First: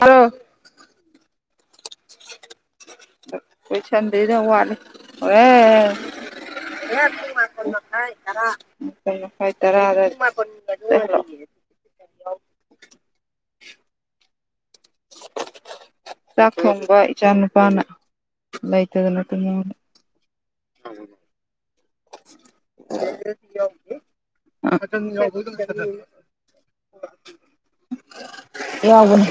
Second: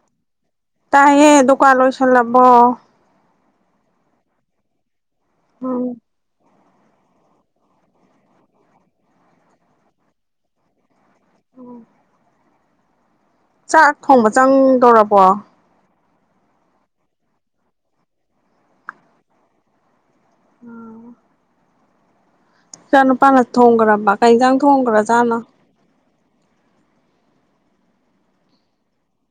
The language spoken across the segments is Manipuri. ꯍꯂꯣ ꯇꯥꯏ ꯗꯨꯀꯥꯟꯣꯁ ꯆꯂꯕꯣ ꯀ ꯆꯟꯗꯗ ꯎꯂ ꯎꯝ ꯌꯥꯔ ꯆꯥꯛ ꯊꯣꯡꯕ ꯆꯪꯗꯧꯔꯕꯣ ꯆꯥꯛ ꯊꯣꯡꯕ ꯏꯆꯥ ꯅꯨꯄꯥꯅ ꯂꯩꯇꯗꯅꯠꯇ ꯎ [inaudible] ꯏꯆꯥ ꯅꯨꯄꯥꯅ ꯊꯣꯡꯈ꯭ꯔꯕ ꯀ ꯌꯦꯟꯖꯥꯡ ꯊꯣꯡꯈ꯭ꯔꯥꯖꯥꯅꯣ ꯌꯥꯎꯕꯅꯦ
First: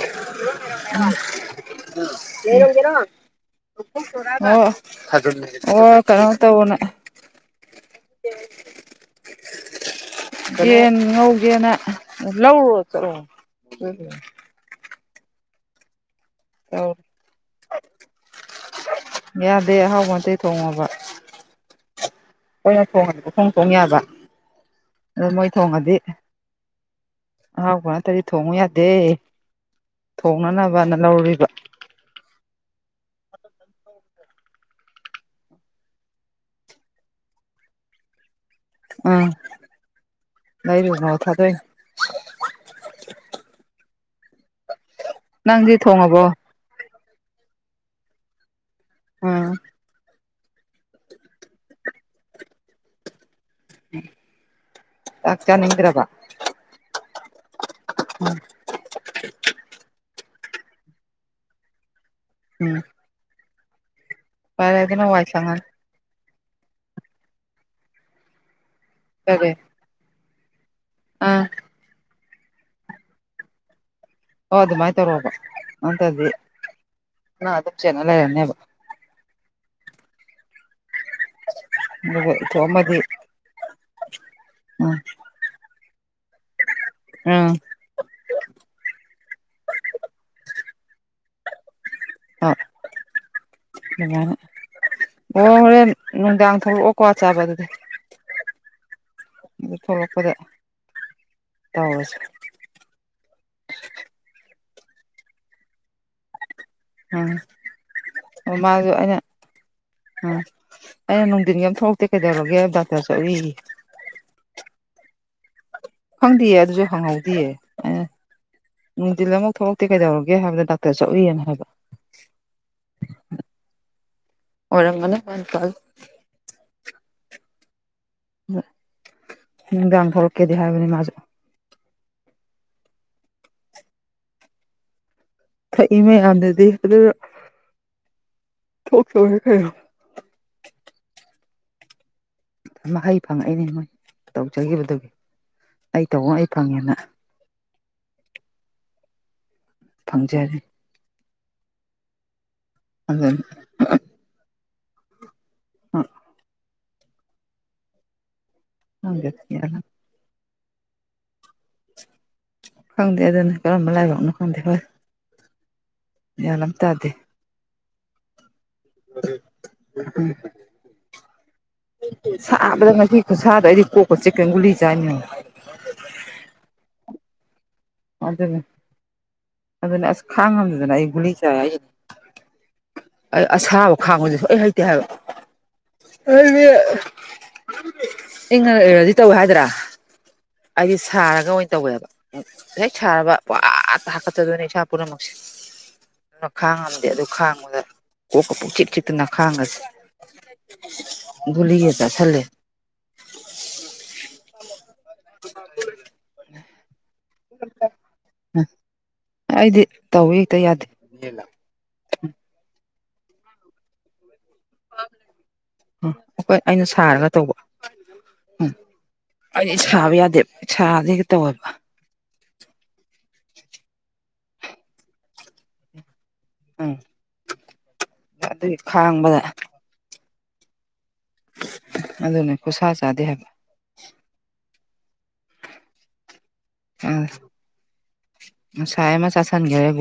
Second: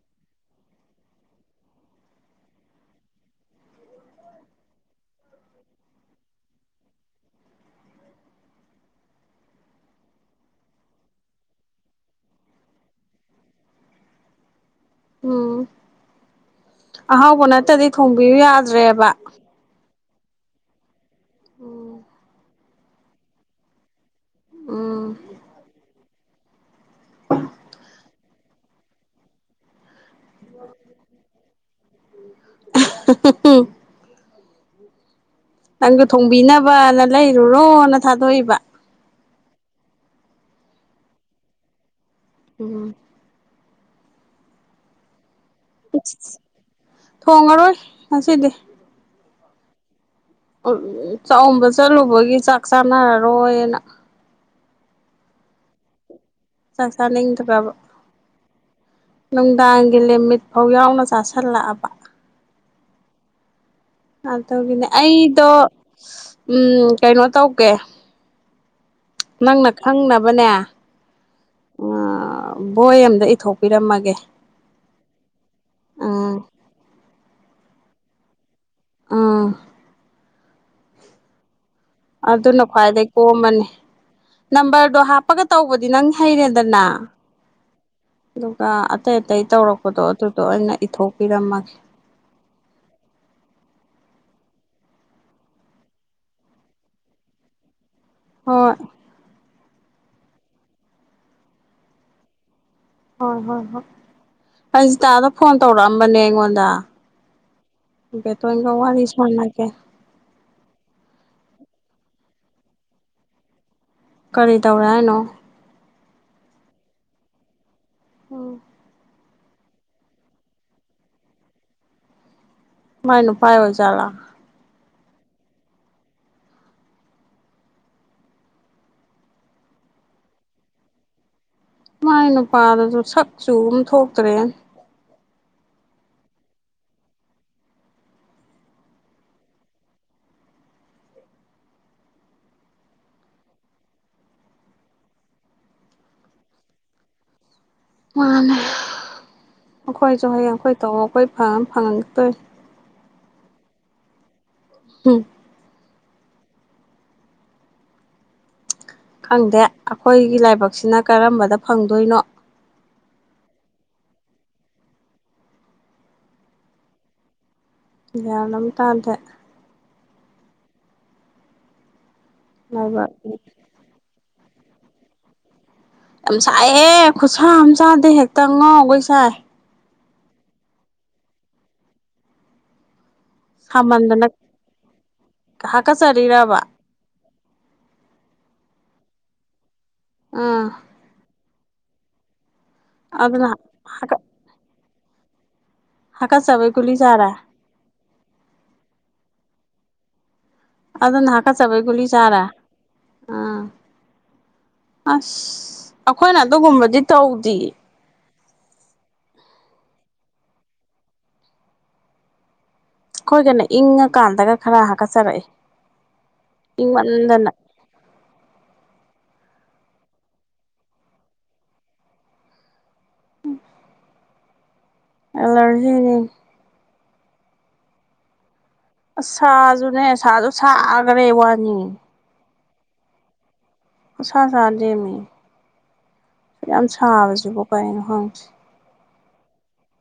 ꯑꯣ ꯑꯣ ꯀꯩꯅꯣ ꯇꯧꯕꯅꯦ ꯌꯦꯟ ꯉꯧꯒꯦꯅ ꯂꯧꯔꯣ ꯆꯠꯂꯣ ꯎꯝ ꯇꯧꯔꯦ ꯑꯍꯥꯎꯕ ꯅꯠꯇꯗꯤ ꯊꯣꯡꯕꯤꯌꯨ ꯌꯥꯗ꯭ꯔꯦꯕ ꯇꯩ ꯊꯣꯡꯉꯕ ꯎꯝ ꯀꯣꯏ ꯊꯣꯡ ꯊꯣꯡ ꯊꯣꯡ ꯌꯥꯕ ꯑ ꯃꯣꯏ ꯊꯣꯡꯉꯗꯤ ꯑꯍꯥꯎꯕꯔꯇꯗꯤ ꯊꯣꯡꯉꯨ ꯌꯥꯗꯦ ꯊꯣꯡꯅꯅꯕꯅ ꯂꯧꯔꯨꯔꯤꯕ ꯅꯪꯒ ꯊꯣꯡꯕꯤꯅꯕꯅ ꯂꯩꯔꯨꯔꯣꯅ ꯊꯥꯗꯣꯛꯏꯕ ꯎꯝ ꯅꯏꯔ ꯉ ꯊꯥꯗ ꯎꯝ [inaudible] ꯅꯪꯗꯤ ꯊꯣꯡꯉꯕꯣ ꯊꯣꯡꯉꯔꯣꯏ ꯉꯁꯤꯗꯤ ꯑꯣ ꯎ ꯆꯥꯛꯝꯕ ꯆꯠꯂꯨꯕꯒꯤ ꯆꯥꯛ ꯆꯥꯅꯔꯒ ꯔꯣꯣꯏꯅ ꯇ ꯆꯅꯤ ꯍꯗ꯭ꯔꯕ ꯅꯤ ꯕ ꯅꯨꯡꯗꯥꯡꯒꯤ ꯂꯤꯃꯤꯠ ꯐꯧ ꯌꯥꯎꯅ ꯆꯥꯥꯁꯜꯂꯛꯑꯕ ꯎꯝ ꯑꯗꯨꯒꯤꯅꯦ ꯄꯥꯏꯔꯒꯅ ꯋꯥꯏ ꯑꯩꯗꯣ ꯁꯪꯉꯅꯤ ꯎꯝ ꯀꯩꯅꯣ ꯇꯧꯒꯦ ꯀꯔꯤ ꯅꯪꯅ ꯈꯪꯅꯕꯅꯦ ꯑꯥ ꯎ ꯕꯣꯏ ꯑꯝꯗ ꯏꯊꯣꯛꯄꯤꯔꯝꯃꯒꯦ ꯑꯣ ꯑꯗꯨ ꯃꯥꯏ ꯇꯧꯔꯕ ꯑꯗꯤꯗꯤ ꯎꯝ ꯑ ꯑꯗꯨꯝ ꯆꯦꯅꯦꯕ ꯑꯥ [inaudible] ꯑꯗꯨꯅ ꯏꯊꯣꯛꯑꯝꯃꯗꯤ ꯈ꯭ꯋꯥꯏꯗꯒꯤꯩ ꯀꯣꯝꯃꯅꯤ ꯎꯝ ꯅꯝꯕꯔꯗꯣ ꯍꯥꯞꯄꯒ ꯇꯧꯕꯗ ꯗꯤ ꯅꯪ ꯍꯩꯔꯦꯗꯅ ꯎꯝ ꯑꯗꯨꯒ ꯑꯇꯩ ꯑꯇꯩ ꯇꯧꯔꯛꯄꯗꯣ ꯑꯗꯨꯗꯣ ꯑꯩꯅ ꯄꯤꯊꯣꯛꯄꯤꯔꯝꯃꯒꯦ ꯑ ꯑꯗꯨꯃꯥꯏꯅ ꯑꯣ ꯍꯣꯔꯦꯟ ꯅꯨꯡꯗꯥꯡ ꯊꯣꯛꯂꯛꯑꯣꯀꯣ ꯆꯥꯕ ꯑꯗꯨꯗꯤ ꯍꯣꯏ ꯊ ꯂꯄꯗ ꯇꯧꯁ ꯍꯣꯏ ꯍꯣꯏ ꯍꯣꯏ ꯍꯪꯖꯤꯇꯥꯗ ꯐꯣꯟ ꯇꯧꯔꯛꯑꯝꯕꯅꯦ ꯑꯩꯉꯣꯟꯗ ꯎꯝ ꯑꯣ ꯕꯦꯇꯣꯟꯒ ꯃꯥꯁꯨ ꯋꯥꯔꯤ ꯑꯩꯅ ꯁꯥꯟꯅꯒꯦ ꯑꯩꯅ ꯅꯨꯡꯊꯤꯟꯒꯤ ꯑꯃ ꯊꯣꯛꯂꯛ ꯀꯩꯗꯕꯒꯦ ꯇ ꯆꯕꯤ ꯀꯔꯤ ꯇꯧꯔꯦ ꯍꯥꯏꯅꯣ ꯈꯪꯗꯦꯌꯦ ꯑꯗꯨꯁꯨ ꯍꯪꯍꯧꯗꯌꯦ ꯑ ꯎꯝ ꯎꯝ ꯗꯤꯜ ꯑꯃꯨꯛ ꯊꯣꯛꯂꯛꯇꯦ ꯀꯩꯗꯧꯔꯒꯦ ꯍꯥꯏꯕꯗ ꯗꯥꯛꯇꯔ ꯆꯠꯎꯏꯦꯅ ꯍꯥꯏꯕ ꯃꯥꯏꯅꯨ ꯄꯥꯏ ꯑꯣꯏꯖꯂ ꯔ ꯃ ꯃꯅ ꯐꯜ ꯗꯥ ꯊꯣꯛꯂꯛꯀꯦꯗꯤ ꯍꯥꯏꯕꯅꯤ ꯃꯥꯁꯨ ꯃꯥꯏ ꯅꯨꯄꯥꯗꯁꯨ ꯁꯛ ꯆꯨꯕ ꯊꯣꯛꯇ꯭ꯔꯦ ꯏꯃꯦ ꯑꯗꯗꯤ ꯀ ꯊꯋ ꯈ ꯍꯩ ꯐꯪꯉꯛꯏꯅꯦ ꯃꯣꯏ ꯇꯧꯖꯈꯤꯕꯗꯨꯗꯒꯤ ꯑꯩ ꯇꯧꯑꯣ ꯑꯩ ꯐꯪꯉꯦꯅ ꯃꯥꯅꯦ ꯑꯩꯈꯣꯏꯁꯨ ꯍꯌꯦꯡ ꯐꯪꯖꯔꯤ ꯑꯩꯈꯣꯏ ꯇꯧ ꯑꯩꯈꯣꯏ ꯐꯪ ꯐꯪ ꯇꯣꯏ ꯑꯗ ꯎꯝ ꯑ ꯈꯪꯗꯦ ꯑꯩꯈꯣꯏꯒꯤ ꯂꯥꯏꯕꯛ ꯁꯤꯅ ꯀꯔꯝꯕꯗ ꯐꯪꯗꯣꯏꯅꯣ ꯈꯪꯗꯦ ꯑꯗꯨꯅ ꯀꯔꯝꯕ ꯂꯥꯏꯕꯛꯅꯣ ꯈꯪꯗꯦ ꯍꯣꯏ ꯌꯥ ꯑꯃ ꯇꯥꯗꯦ ꯌꯥꯅ ꯀꯥꯥꯟꯗ ꯎ ꯎꯝ ꯁꯥꯕꯗ ꯂꯥꯏꯕꯛ ꯉꯤ ꯈꯨ ꯁꯥꯗ ꯑꯩꯗꯤ ꯀꯣꯛ ꯆ ꯀꯦꯡꯪꯒꯨꯂꯤ ꯆꯥꯅꯤꯨ ꯁꯥꯏꯍꯦ ꯈꯨꯁꯝ ꯆꯥꯗꯦ ꯍꯦꯛꯇ ꯑꯗꯨꯅꯤ ꯉꯥꯎꯈꯩ ꯁꯥꯏ ꯑꯗꯨꯅ ꯑꯁ ꯈꯥꯡꯉꯝꯗꯨꯗꯅ ꯑꯩ ꯒꯨꯂꯤ ꯆꯥꯏ ꯑꯩ ꯑꯩ ꯑꯁꯥꯕ ꯁꯥꯃꯟꯗꯅ ꯈꯥꯡꯕꯗꯨ ꯁꯣꯛꯍ ꯍꯩꯇꯦ ꯍꯥꯀꯠꯆꯔꯤꯔꯕ ꯍꯥꯏꯕꯗꯤ ꯏꯗꯤ ꯇꯧ ꯍꯥꯏꯗ꯭ꯔꯥ ꯎꯝ ꯑꯩꯗꯤ ꯁꯥꯔꯒ ꯑꯣꯏꯅ ꯇꯧꯋꯦꯕ ꯅ ꯁꯕ ꯑꯗꯨꯅ ꯄ ꯇ ꯍꯥꯀꯠ ꯍꯥꯀ ꯆ ꯑꯗꯨꯅ ꯄꯨꯔꯥꯃꯁꯤ ꯑꯗꯨ ꯍꯥꯀꯠꯆꯕꯩ ꯒꯨꯂꯤ ꯈꯥꯡꯉꯝꯗꯦ ꯑꯗꯨ ꯆꯥꯔꯦ ꯈꯥꯡꯕꯗ ꯀ ꯀ ꯆꯠ ꯆꯛꯇ ꯅꯥꯈꯥꯒꯁꯦ ꯑꯗꯨꯅ ꯍꯥꯀꯠꯆꯕꯩ ꯒꯨꯂꯤ ꯆꯥꯔꯦ ꯎꯝ ꯑꯁ ꯑꯩꯈꯣꯏꯅ ꯑꯗꯨꯒꯨꯝꯕꯗꯤ ꯇꯧ ꯇꯔꯤ ꯎꯝ ꯑꯩꯗꯤ ꯇꯧꯋ ꯍꯦꯛꯇ ꯌꯥꯗꯦ ꯀꯣꯏꯒꯅꯤ ꯏꯪ ꯀꯥꯟꯗꯒ ꯈꯔ ꯍꯥꯀꯠꯆꯔꯛꯏꯦ ꯎꯝ ꯑꯩꯈꯣꯏ ꯑꯩꯅ ꯁꯥꯔꯒ ꯏꯪꯃꯟꯗꯅ ꯇꯧꯕ ꯑꯩꯗꯤ ꯁꯥꯕ ꯌꯥꯗꯦ ꯁꯥꯗꯤꯦꯒ ꯇꯧꯋꯦꯕ ꯑꯂ ꯎꯝ ꯈꯥꯡꯕꯗ ꯁꯥꯖꯨꯅꯦ ꯁꯥꯖꯨ ꯁꯥ ꯔꯦ ꯑꯗꯨꯅꯦ ꯈꯨꯠꯁꯥ ꯆꯥꯗꯦ ꯍꯥꯏꯕ ꯋꯥꯅꯤꯁꯁ ꯦꯃꯤ ꯁꯨ ꯌꯥꯝ ꯁꯥꯕꯁꯤꯕꯣ ꯀꯩꯅꯣ ꯍꯪꯉꯦ ꯑ ꯍꯥꯏꯥꯏꯃ ꯁꯥꯁꯟꯒꯔꯦꯒ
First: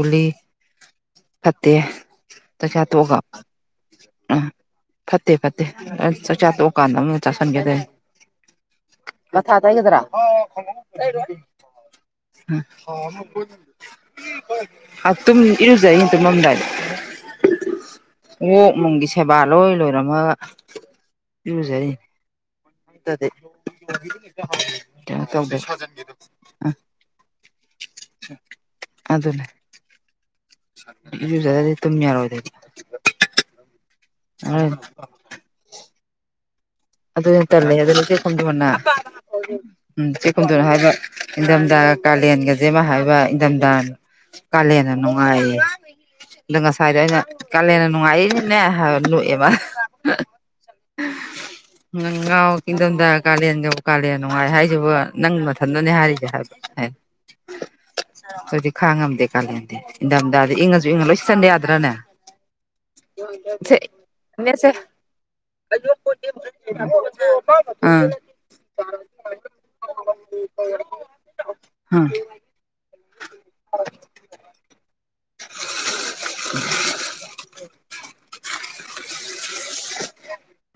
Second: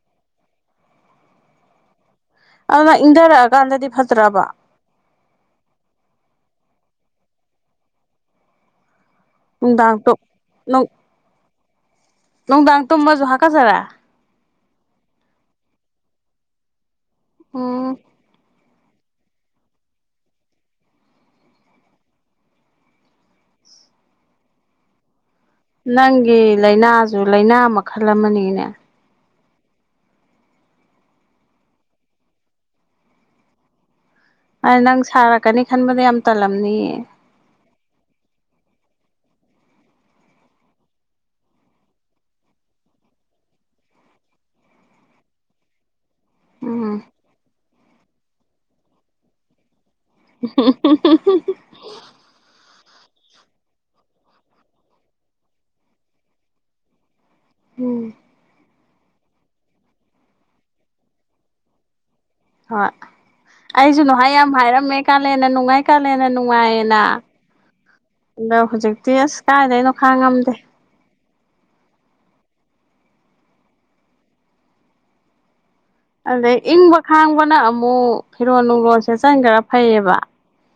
ꯐꯇ ꯆꯥꯛꯆꯥ ꯑꯗꯨꯅ ꯇꯣꯛꯑꯒ ꯏꯪꯊꯔꯛꯑꯀꯥꯟꯗꯗꯤ ꯑ ꯐꯠꯇ꯭ꯔꯕ ꯐꯠꯇꯦ ꯐꯠꯇꯦ ꯆꯥꯛꯆꯥ ꯇꯣꯛ ꯗꯨꯀꯥꯟꯗ ꯑꯃꯅ ꯆꯥꯁꯟꯒꯦꯁꯦ ꯃꯆꯥ ꯍꯥ ꯇ ꯍꯒꯗ꯭ꯔꯥ ꯅꯨꯡꯗꯥꯡ ꯅꯨꯡꯗꯥꯡ ꯇꯨꯝꯃꯁꯨ ꯍꯥꯀꯠꯆꯔꯦ ꯇꯝ ꯏꯔ ꯗꯦ ꯑ ꯏꯃꯨꯡꯒꯤ ꯁꯦꯕꯥ ꯂꯣꯏ ꯂꯣꯏꯔꯝꯃꯒ ꯏꯨꯖꯔꯤ ꯅꯪ ꯂꯩꯅꯥꯖꯨ ꯂꯩ ꯂꯥꯏꯅꯥ ꯃꯈꯜ ꯑꯃꯅꯤꯅꯦ [unintelligible] ꯗꯤ ꯇꯃꯤ ꯌꯥꯔ ꯑꯣꯏꯗ ꯑ ꯅꯪ ꯁꯥꯔꯛꯀꯅꯤ ꯈꯟꯕꯗ ꯌꯥꯝ ꯇꯜꯂꯛ ꯑꯗꯨ ꯏ ꯇꯂꯦ ꯑꯗꯨ ꯀ ꯈꯨ ꯇꯕꯅ ꯎꯝ ꯆꯦꯛꯀꯨꯝꯗꯅ ꯍꯥꯏꯕ ꯏꯪꯊꯝꯊ ꯀꯥꯂꯦꯟꯒꯁꯦꯃ ꯍꯥꯏꯕ ꯏꯪꯊꯝꯊ ꯀꯥꯂꯦꯟꯅ ꯅꯨꯡꯉꯥꯏꯌꯦ ꯂꯉ ꯁꯥꯏꯔ ꯎꯝ ꯑꯩꯅ ꯀꯂꯌꯥ ꯅꯉꯥꯏꯅꯤꯅꯦ ꯑꯦꯕ [unintelligible] ꯉꯥꯎ ꯀꯤꯡꯊꯣꯝꯗ ꯀꯥꯂꯦꯟꯒ ꯀꯥꯂꯦꯟ ꯅꯨꯡꯉꯥꯏ ꯍꯥꯏꯁꯤꯕꯨ ꯅꯪ ꯃꯊꯟꯇꯅꯦ ꯍꯥꯏꯔꯤꯁꯦ ꯍꯥꯏꯕ ꯎꯝ ꯑꯗꯨꯗꯤ ꯈꯥꯡꯉꯝꯗꯦ ꯀꯥꯂꯦꯟꯗ ꯏꯟꯊꯝꯊꯗ ꯏꯪꯉꯁꯨ ꯏꯪꯉ ꯂꯣꯏ ꯁꯤ ꯆꯟꯗꯦ ꯌꯥꯗ꯭ꯔꯅꯦ ꯍꯣꯏ ꯁꯦ ꯑꯩꯁꯨ ꯅ ꯍꯥꯏ ꯌꯥꯝ ꯏꯅꯦꯁꯦ ꯍꯥꯏꯔꯝꯃꯦ ꯀꯥꯂꯦꯅ ꯅꯨꯡꯉꯥꯏ ꯀꯥꯂꯦꯅ ꯅꯨꯡꯉꯥꯏꯌꯦꯅ ꯑꯥ ꯑꯗꯣ ꯍꯧꯖꯤꯛꯇꯤ ꯑꯁ ꯀꯥꯏꯗ ꯑꯩꯅꯣ ꯈꯥꯡꯉꯝꯗꯦ ꯑꯥ ꯑꯗꯩ ꯏꯪꯕ ꯈꯥꯡꯕꯅ ꯑꯃꯨꯛ ꯐꯤꯔꯣꯜ ꯅꯨꯡꯔꯣꯁꯦꯠ ꯆꯟ ꯈꯔ ꯐꯩꯌꯦꯕ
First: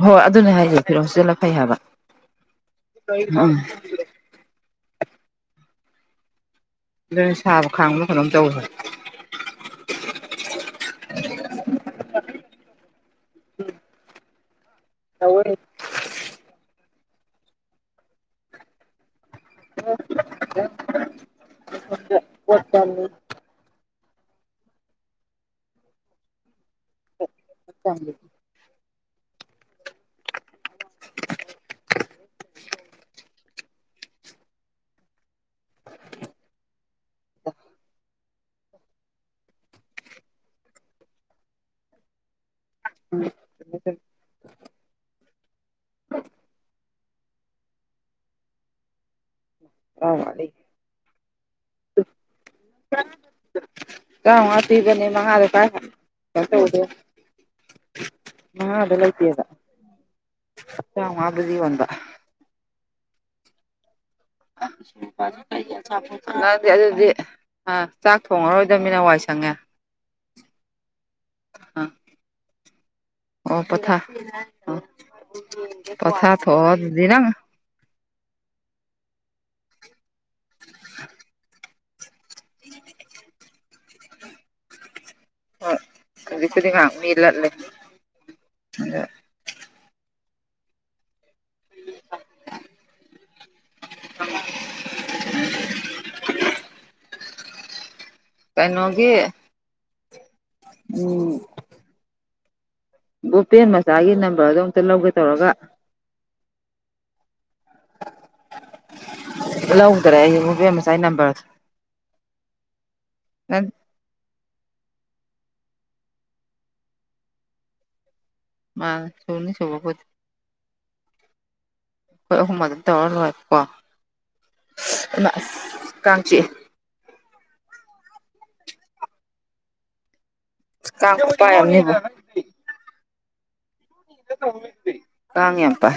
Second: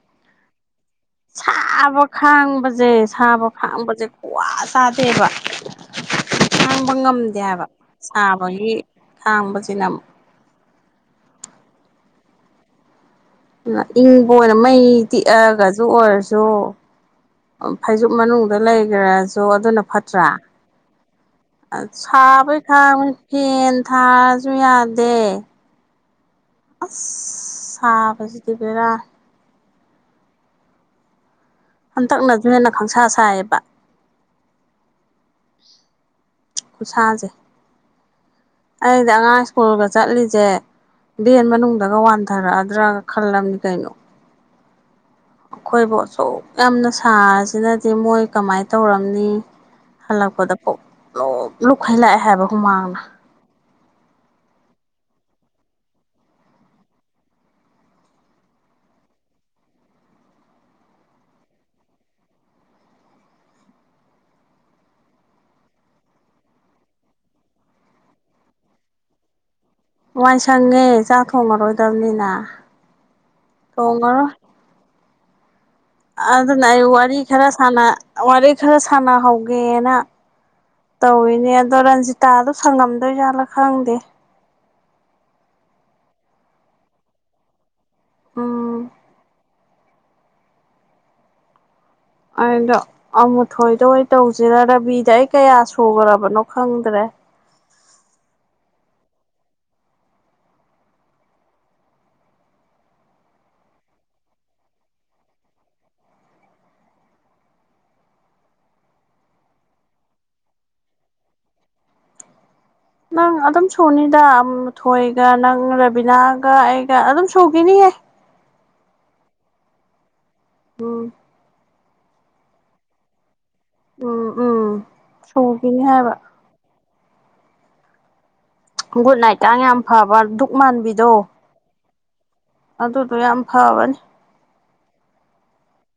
ꯍꯣꯏ ꯑꯗꯨꯅꯦ ꯍꯥꯏꯌꯨ ꯁꯥꯕ ꯈꯥꯡꯕꯁꯦ ꯁꯥꯕ ꯑꯥ ꯈꯥꯡꯕꯁꯦ ꯈꯨ꯭ꯋꯥ ꯇꯥꯗꯦꯕ ꯈꯥꯡꯕ ꯑꯗꯨꯅ ꯉꯝꯗꯦ ꯍꯥꯏꯕ ꯁꯥꯕ ꯈꯥꯡꯕ ꯀꯩꯅꯣꯝ ꯇꯧꯋꯦ ꯁꯥꯕꯒꯤ ꯍꯥꯏꯕ ꯈꯥꯡꯕꯁꯤꯅ ꯑꯃꯨꯛ [inaudible] ꯏ ꯍ ꯃꯩ ꯇꯤꯛꯑꯒꯁꯨ ꯑꯣꯏꯔꯁꯨ ꯑꯣ ꯐꯩꯖꯨꯞ ꯃꯅꯨꯡꯗ ꯂꯩꯈꯔ ꯑꯗꯨꯗꯣ ꯑꯗꯨꯅ ꯐꯠꯇ꯭ꯔꯥ ꯁꯥꯕꯩꯈꯥꯡ ꯐꯦꯟ ꯊꯥꯔꯁꯨ ꯌꯥꯗꯦ ꯑꯁ ꯁꯥꯕꯁꯤꯗꯤ ꯕꯦꯔꯥ [inaudible] ꯍꯟꯇꯛꯅꯁꯨ ꯍꯦꯟꯅ ꯈꯪꯁꯥ ꯁꯥꯏꯌꯦꯕ ꯈꯨꯠꯁꯥꯁꯦ ꯑꯩꯗꯤ ꯑꯉꯥꯡ ꯁ꯭ꯀꯨꯜꯒ ꯆꯠꯂꯤꯁꯦ ꯚꯦꯟ ꯃꯅꯨꯡꯗꯒ ꯋꯥꯟꯊꯔꯛꯑ ꯔ ꯀꯂꯝꯅꯤ ꯀꯥꯏꯅꯣ ꯑꯩꯈꯣꯏꯕꯨ ꯑꯁꯨꯛ ꯌꯥꯝꯅ ꯊꯥꯁꯤꯅꯗꯤ ꯃꯣꯏ ꯀꯃꯥꯏꯅ ꯇꯧꯔꯝꯅꯤ ꯑꯥꯎ ꯑꯩ ꯍꯜꯥꯛꯄꯣꯗꯄꯣ ꯑꯣ ꯂꯣꯛꯈꯩ ꯂꯥꯛꯑꯦ ꯍꯥꯏꯕ ꯍꯨꯃꯥꯡꯅ ꯆꯥ ꯍꯥꯇꯤꯕꯅꯤ ꯃꯉꯥꯗ ꯀꯥꯏ ꯃꯉꯥꯗ ꯂꯩꯇꯕ ꯆ ꯑꯗꯨꯗꯤꯕꯟꯕ ꯗꯤ ꯑꯗꯨꯗꯤ ꯑ ꯆꯥꯛ ꯊꯣꯡꯉꯔꯣꯏꯗꯕꯅꯤꯅ ꯋꯥꯏ ꯁꯪꯉꯦ ꯋꯥꯏ ꯁꯪꯉꯦ ꯆꯥꯛ ꯑꯥ ꯊꯣꯡꯉꯔꯣꯏꯗꯕꯅꯤꯅ ꯊꯣꯡꯉꯔꯣꯏ ꯑꯗꯨ ꯑꯗꯨꯅ ꯑꯩ ꯋꯥꯔꯤ ꯈꯔ ꯁꯥꯟꯅ ꯋꯥꯔꯤ ꯈꯔ ꯁꯥꯟꯅꯍꯧꯦ ꯦꯅ ꯇꯧꯅꯤꯗꯣ ꯇꯥꯗꯣ ꯁꯪꯉꯝꯗꯣꯏꯖꯥꯠꯂꯥ ꯈꯪꯗꯦ ꯍꯣꯏ ꯑꯗꯨꯔꯤ ꯀꯔꯤ ꯉ ꯃ ꯂꯂ ꯎꯝ ꯑꯗꯣ ꯑꯩꯗꯣ ꯑꯃꯨꯊꯣꯏꯗ ꯑꯣꯏ ꯇꯧꯁꯤꯔ ꯔꯕꯤꯗ ꯑꯩ ꯀꯌꯥ ꯁꯨꯈ꯭ꯔꯕꯅꯣ ꯈꯪꯗ꯭ꯔꯦ ꯀꯥꯏꯅꯒꯤꯤ ꯎꯝ ꯒꯣꯄꯦꯟ ꯃꯆꯥꯒꯤ ꯅꯝꯕꯔꯗꯣ ꯑꯨꯛꯇ ꯂꯧꯒꯦ ꯇꯧꯔꯒ ꯂꯧꯗ꯭ꯔꯦ ꯑꯩ ꯃꯕꯦꯝ ꯃꯁꯥꯏ ꯅꯝꯕꯔꯗ ꯅꯪ ꯑꯗꯨꯝ ꯁꯨꯅꯤꯗ ꯊꯣꯏꯒ ꯅꯪ ꯔꯕꯤꯅꯥꯒ ꯑꯩꯒ ꯑꯗꯨꯝ ꯁꯨꯈꯤꯅꯤꯌꯦꯦ ꯃꯥ ꯁꯣꯅꯤ ꯁꯕꯥꯄꯗꯤ ꯍꯨ ꯍꯣꯏ ꯍꯃ ꯇꯧ ꯋꯥꯔ ꯋꯥ ꯎꯝ ꯎꯝ ꯑꯁ ꯁꯣꯡꯒꯅꯤ ꯍꯥꯏꯕ ꯀꯥꯡ ꯆꯤꯛꯑꯦ ꯒꯨꯗ ꯅꯥꯏꯠꯥꯡ ꯌꯥꯝ ꯐꯕ ꯃꯥꯟꯕꯤꯗꯣ ꯀꯥꯈ ꯄꯥꯏꯅꯤꯕ ꯁ꯭ꯌꯥꯝ ꯐꯅꯤ ꯀꯥꯉꯄꯥ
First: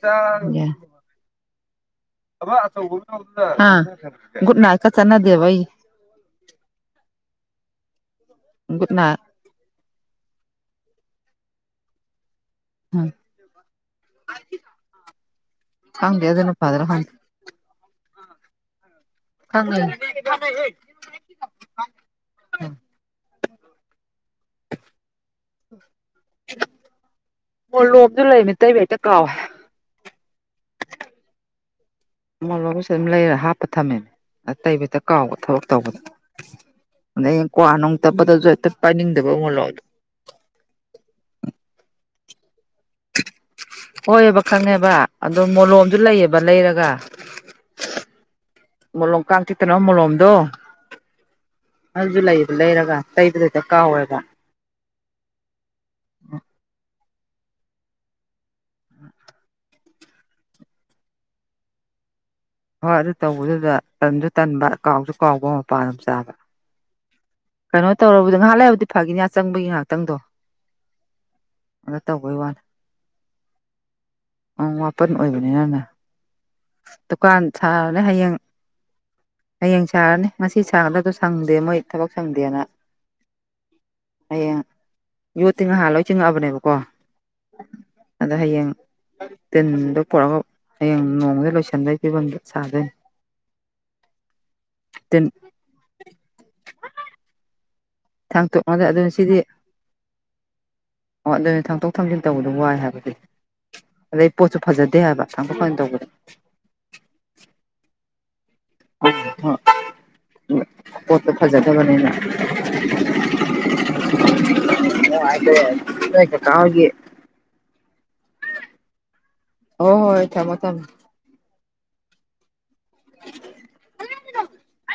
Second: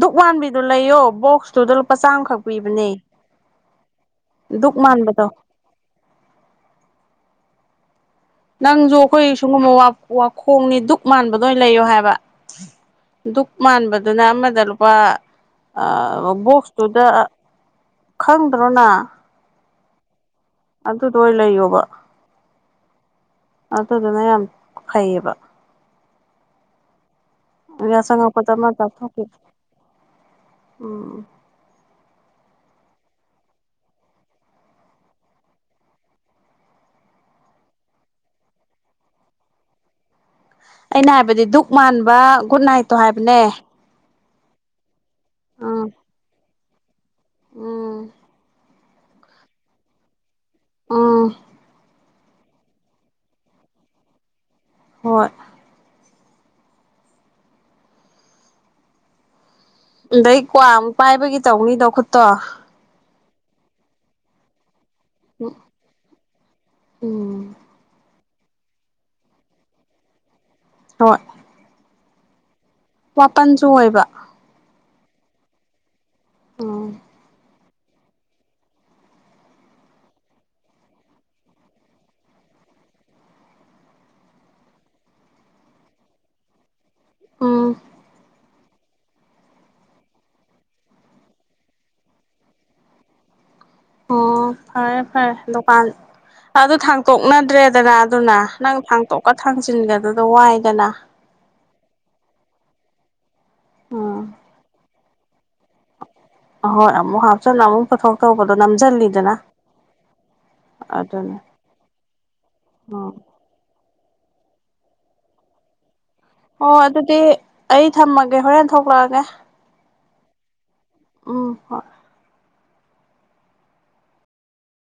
ꯙꯛ ꯃꯥꯟꯕꯤꯗꯨ ꯂꯩꯌꯣ ꯕꯣꯛꯁꯇꯨꯗ ꯂꯨꯄꯥ ꯆꯥꯝꯃꯈꯛ ꯄꯤꯕꯅꯦ ꯨꯠ ꯙꯛ ꯀ ꯃꯥꯟꯕꯗꯣ ꯆꯅꯗꯦꯕ ꯅꯪꯁꯨ ꯑꯩꯈꯣꯏ ꯁꯨꯡꯒꯨꯝꯕ ꯋꯥꯈꯣꯡꯅꯤ ꯗꯨꯛ ꯃꯥꯟꯕꯗ ꯑꯣꯏꯅ ꯂꯩꯌꯣ ꯍꯥꯏꯕ ꯎꯝ ꯗꯨꯛ ꯃꯥꯟꯕꯗꯨꯅ ꯑꯃꯗ ꯂꯨꯄꯥ ꯈꯪꯗꯦ ꯑꯗꯨꯅ ꯐꯗ꯭ꯔꯥ ꯕꯣꯛꯁꯇꯨꯗ ꯈꯪꯗꯦ ꯈꯪꯗ꯭ꯔꯣꯅ ꯐꯉꯤ ꯑꯗꯨ ꯇ ꯂꯩ ꯌꯣꯕ ꯑꯗꯨꯗꯨꯅ ꯌꯥꯝ ꯐꯩꯌꯦꯕ ꯍ ꯑꯗꯨꯒ ꯃꯣꯏꯂꯣꯝꯁꯨ ꯆꯪꯉꯛꯄꯗ ꯂꯩꯔꯅꯤ ꯑꯃ ꯇꯩꯕ ꯍꯦꯛꯇ ꯆꯥꯊꯣꯛꯈꯤ ꯀꯥꯎꯋꯦ ꯎꯝ ꯎꯃꯠ ꯂꯣꯒꯁꯨ ꯑꯗꯨꯝ ꯂꯩꯔ ꯍꯥꯞꯄ ꯊꯝꯃꯦꯅꯦ ꯑ ꯇꯩꯕꯗ ꯀꯥꯎꯕ ꯊꯕꯛ ꯇꯧꯕꯗ ꯑꯗ ꯀ꯭ꯋꯥ ꯅꯨꯡ ꯇꯞꯄꯗꯁꯨ ꯍꯦꯛꯇ ꯄꯥꯏꯅꯤꯡꯗꯕ ꯎꯃꯣꯠꯂꯣꯗ ꯑꯩꯅ ꯍꯥꯏꯕꯗꯤ ꯙꯛ ꯃꯥꯟꯕ ꯒꯨꯗ ꯅꯥꯏꯠꯇꯣ ꯍꯥꯏꯕꯅꯦ ꯍꯣꯏꯑꯕ ꯈꯪꯉꯦꯕ ꯑꯗꯣ ꯎꯝ ꯃꯣꯂꯣꯝꯁꯨ ꯂꯩꯌꯦꯕ ꯂꯩꯔꯒ ꯀ ꯎꯝ ꯃꯣꯂꯣꯝ ꯀꯥꯡ ꯆꯤꯛꯇꯅꯣ ꯃꯣꯂꯣꯝꯗꯣ ꯑꯥ ꯑꯗꯨꯁꯨ ꯂꯩꯗ ꯂꯩꯔꯒ ꯇꯩꯕꯗ ꯍꯗ ꯀꯥꯎꯋꯦꯕ ꯍꯣꯏ ꯎ ꯑꯗꯩ ꯀ꯭ꯋꯥ ꯑꯃꯨꯛ ꯄꯥꯏꯕꯒꯤ ꯇꯧꯅꯤꯗꯣ ꯈꯨꯠꯇꯣ ꯍꯣꯏ ꯑꯗꯨ ꯇꯧꯕꯗꯨꯗ ꯇꯟꯁꯨ ꯇꯟꯕ ꯀꯥꯎꯁꯨ ꯀꯥꯎꯕ ꯃꯄꯥꯟ ꯑꯃ ꯆꯥꯕ ꯎꯝ ꯀꯩꯅꯣ ꯇꯧꯔꯕꯗ ꯉꯥꯏꯍꯥꯛ ꯂꯩꯕꯗꯤ ꯐꯥꯒꯤꯅꯤ ꯆꯪꯕꯒꯤ ꯉꯥꯏꯍꯥꯛꯇꯪꯗꯣ ꯍꯣꯏ ꯑ ꯇꯧꯕꯩ ꯋꯥꯂ ꯃꯥꯄꯟꯁꯨ ꯑꯣꯏꯕ ꯃꯥꯄꯟ ꯑꯣꯏꯕꯅꯤ ꯅꯅ ꯎꯝ ꯗꯨꯀꯥꯟ ꯁꯥꯔꯅꯤ ꯍꯌꯦꯡ ꯍꯌꯦꯡ ꯁꯥꯔꯅꯤ ꯉꯁꯤ ꯁꯥꯒꯗꯕꯗꯣ ꯁꯪꯗꯦ ꯃꯣꯏ ꯊꯕꯛ ꯁꯪꯗꯦꯅ ꯍꯌꯦꯡ ꯌꯣꯠꯇꯤ ꯉꯍꯥꯟ ꯂꯣꯏ ꯆꯤꯡꯉꯛꯑꯕꯅꯦꯕꯀꯣ ꯎꯝ ꯑꯗ ꯍꯌꯦꯡ ꯇꯗ ꯄꯨꯔꯒꯡ ꯅꯣꯡꯉꯗ ꯂꯣꯏ ꯆꯟꯗ ꯕ ꯁꯥꯗꯦ ꯑꯣ ꯐꯔꯦ ꯐꯔꯦ ꯗꯨꯀꯥꯟ ꯑꯗꯨ ꯊꯥꯡꯇꯣꯛꯅꯗ꯭ꯔꯦ ꯗꯅ ꯑꯗꯨꯅ ꯊꯥꯡꯇꯣꯛ ꯅꯪ ꯑꯗꯨꯅ ꯊꯥꯡꯇꯣꯛꯀ ꯁꯤꯗꯤ ꯊꯥꯡꯖꯤꯟꯒꯗꯨꯗ ꯋꯥꯏꯗꯅ ꯑꯣ ꯑꯗꯨꯅꯤ ꯊꯥꯡꯇꯣꯛ ꯊꯥꯡꯖꯤꯟ ꯇꯧꯕꯗꯣ ꯋꯥꯏ ꯍꯥꯏꯕꯗꯤ ꯑꯗꯩ ꯄꯣꯠꯁꯨ ꯐꯖꯗꯦ ꯍꯥꯏꯕ ꯊꯥꯡꯇꯣꯛ ꯊꯥꯡꯖꯤꯟ ꯇꯧꯕꯗ ꯍꯣꯏꯃꯨ ꯍꯥꯞꯆ ꯅ ꯑꯃꯨ ꯐꯊꯧ ꯇꯧ ꯣ ꯅꯝꯖꯗꯅ ꯄꯣꯠꯇꯣ ꯑꯗꯨꯅ ꯐꯖꯗꯕꯅꯤꯅ ꯎꯝ ꯑꯣ ꯍꯥꯏ ꯍꯣ ꯑꯗꯨꯗꯤ ꯑꯩ ꯊꯝꯃꯒꯦ ꯍꯣꯔꯦꯟ ꯊꯣꯛꯂꯛꯑꯒꯦ ꯍꯣꯏ ꯍꯣꯏ ꯊꯝꯃꯣ ꯊꯝꯃꯦ ꯎ ꯍꯣ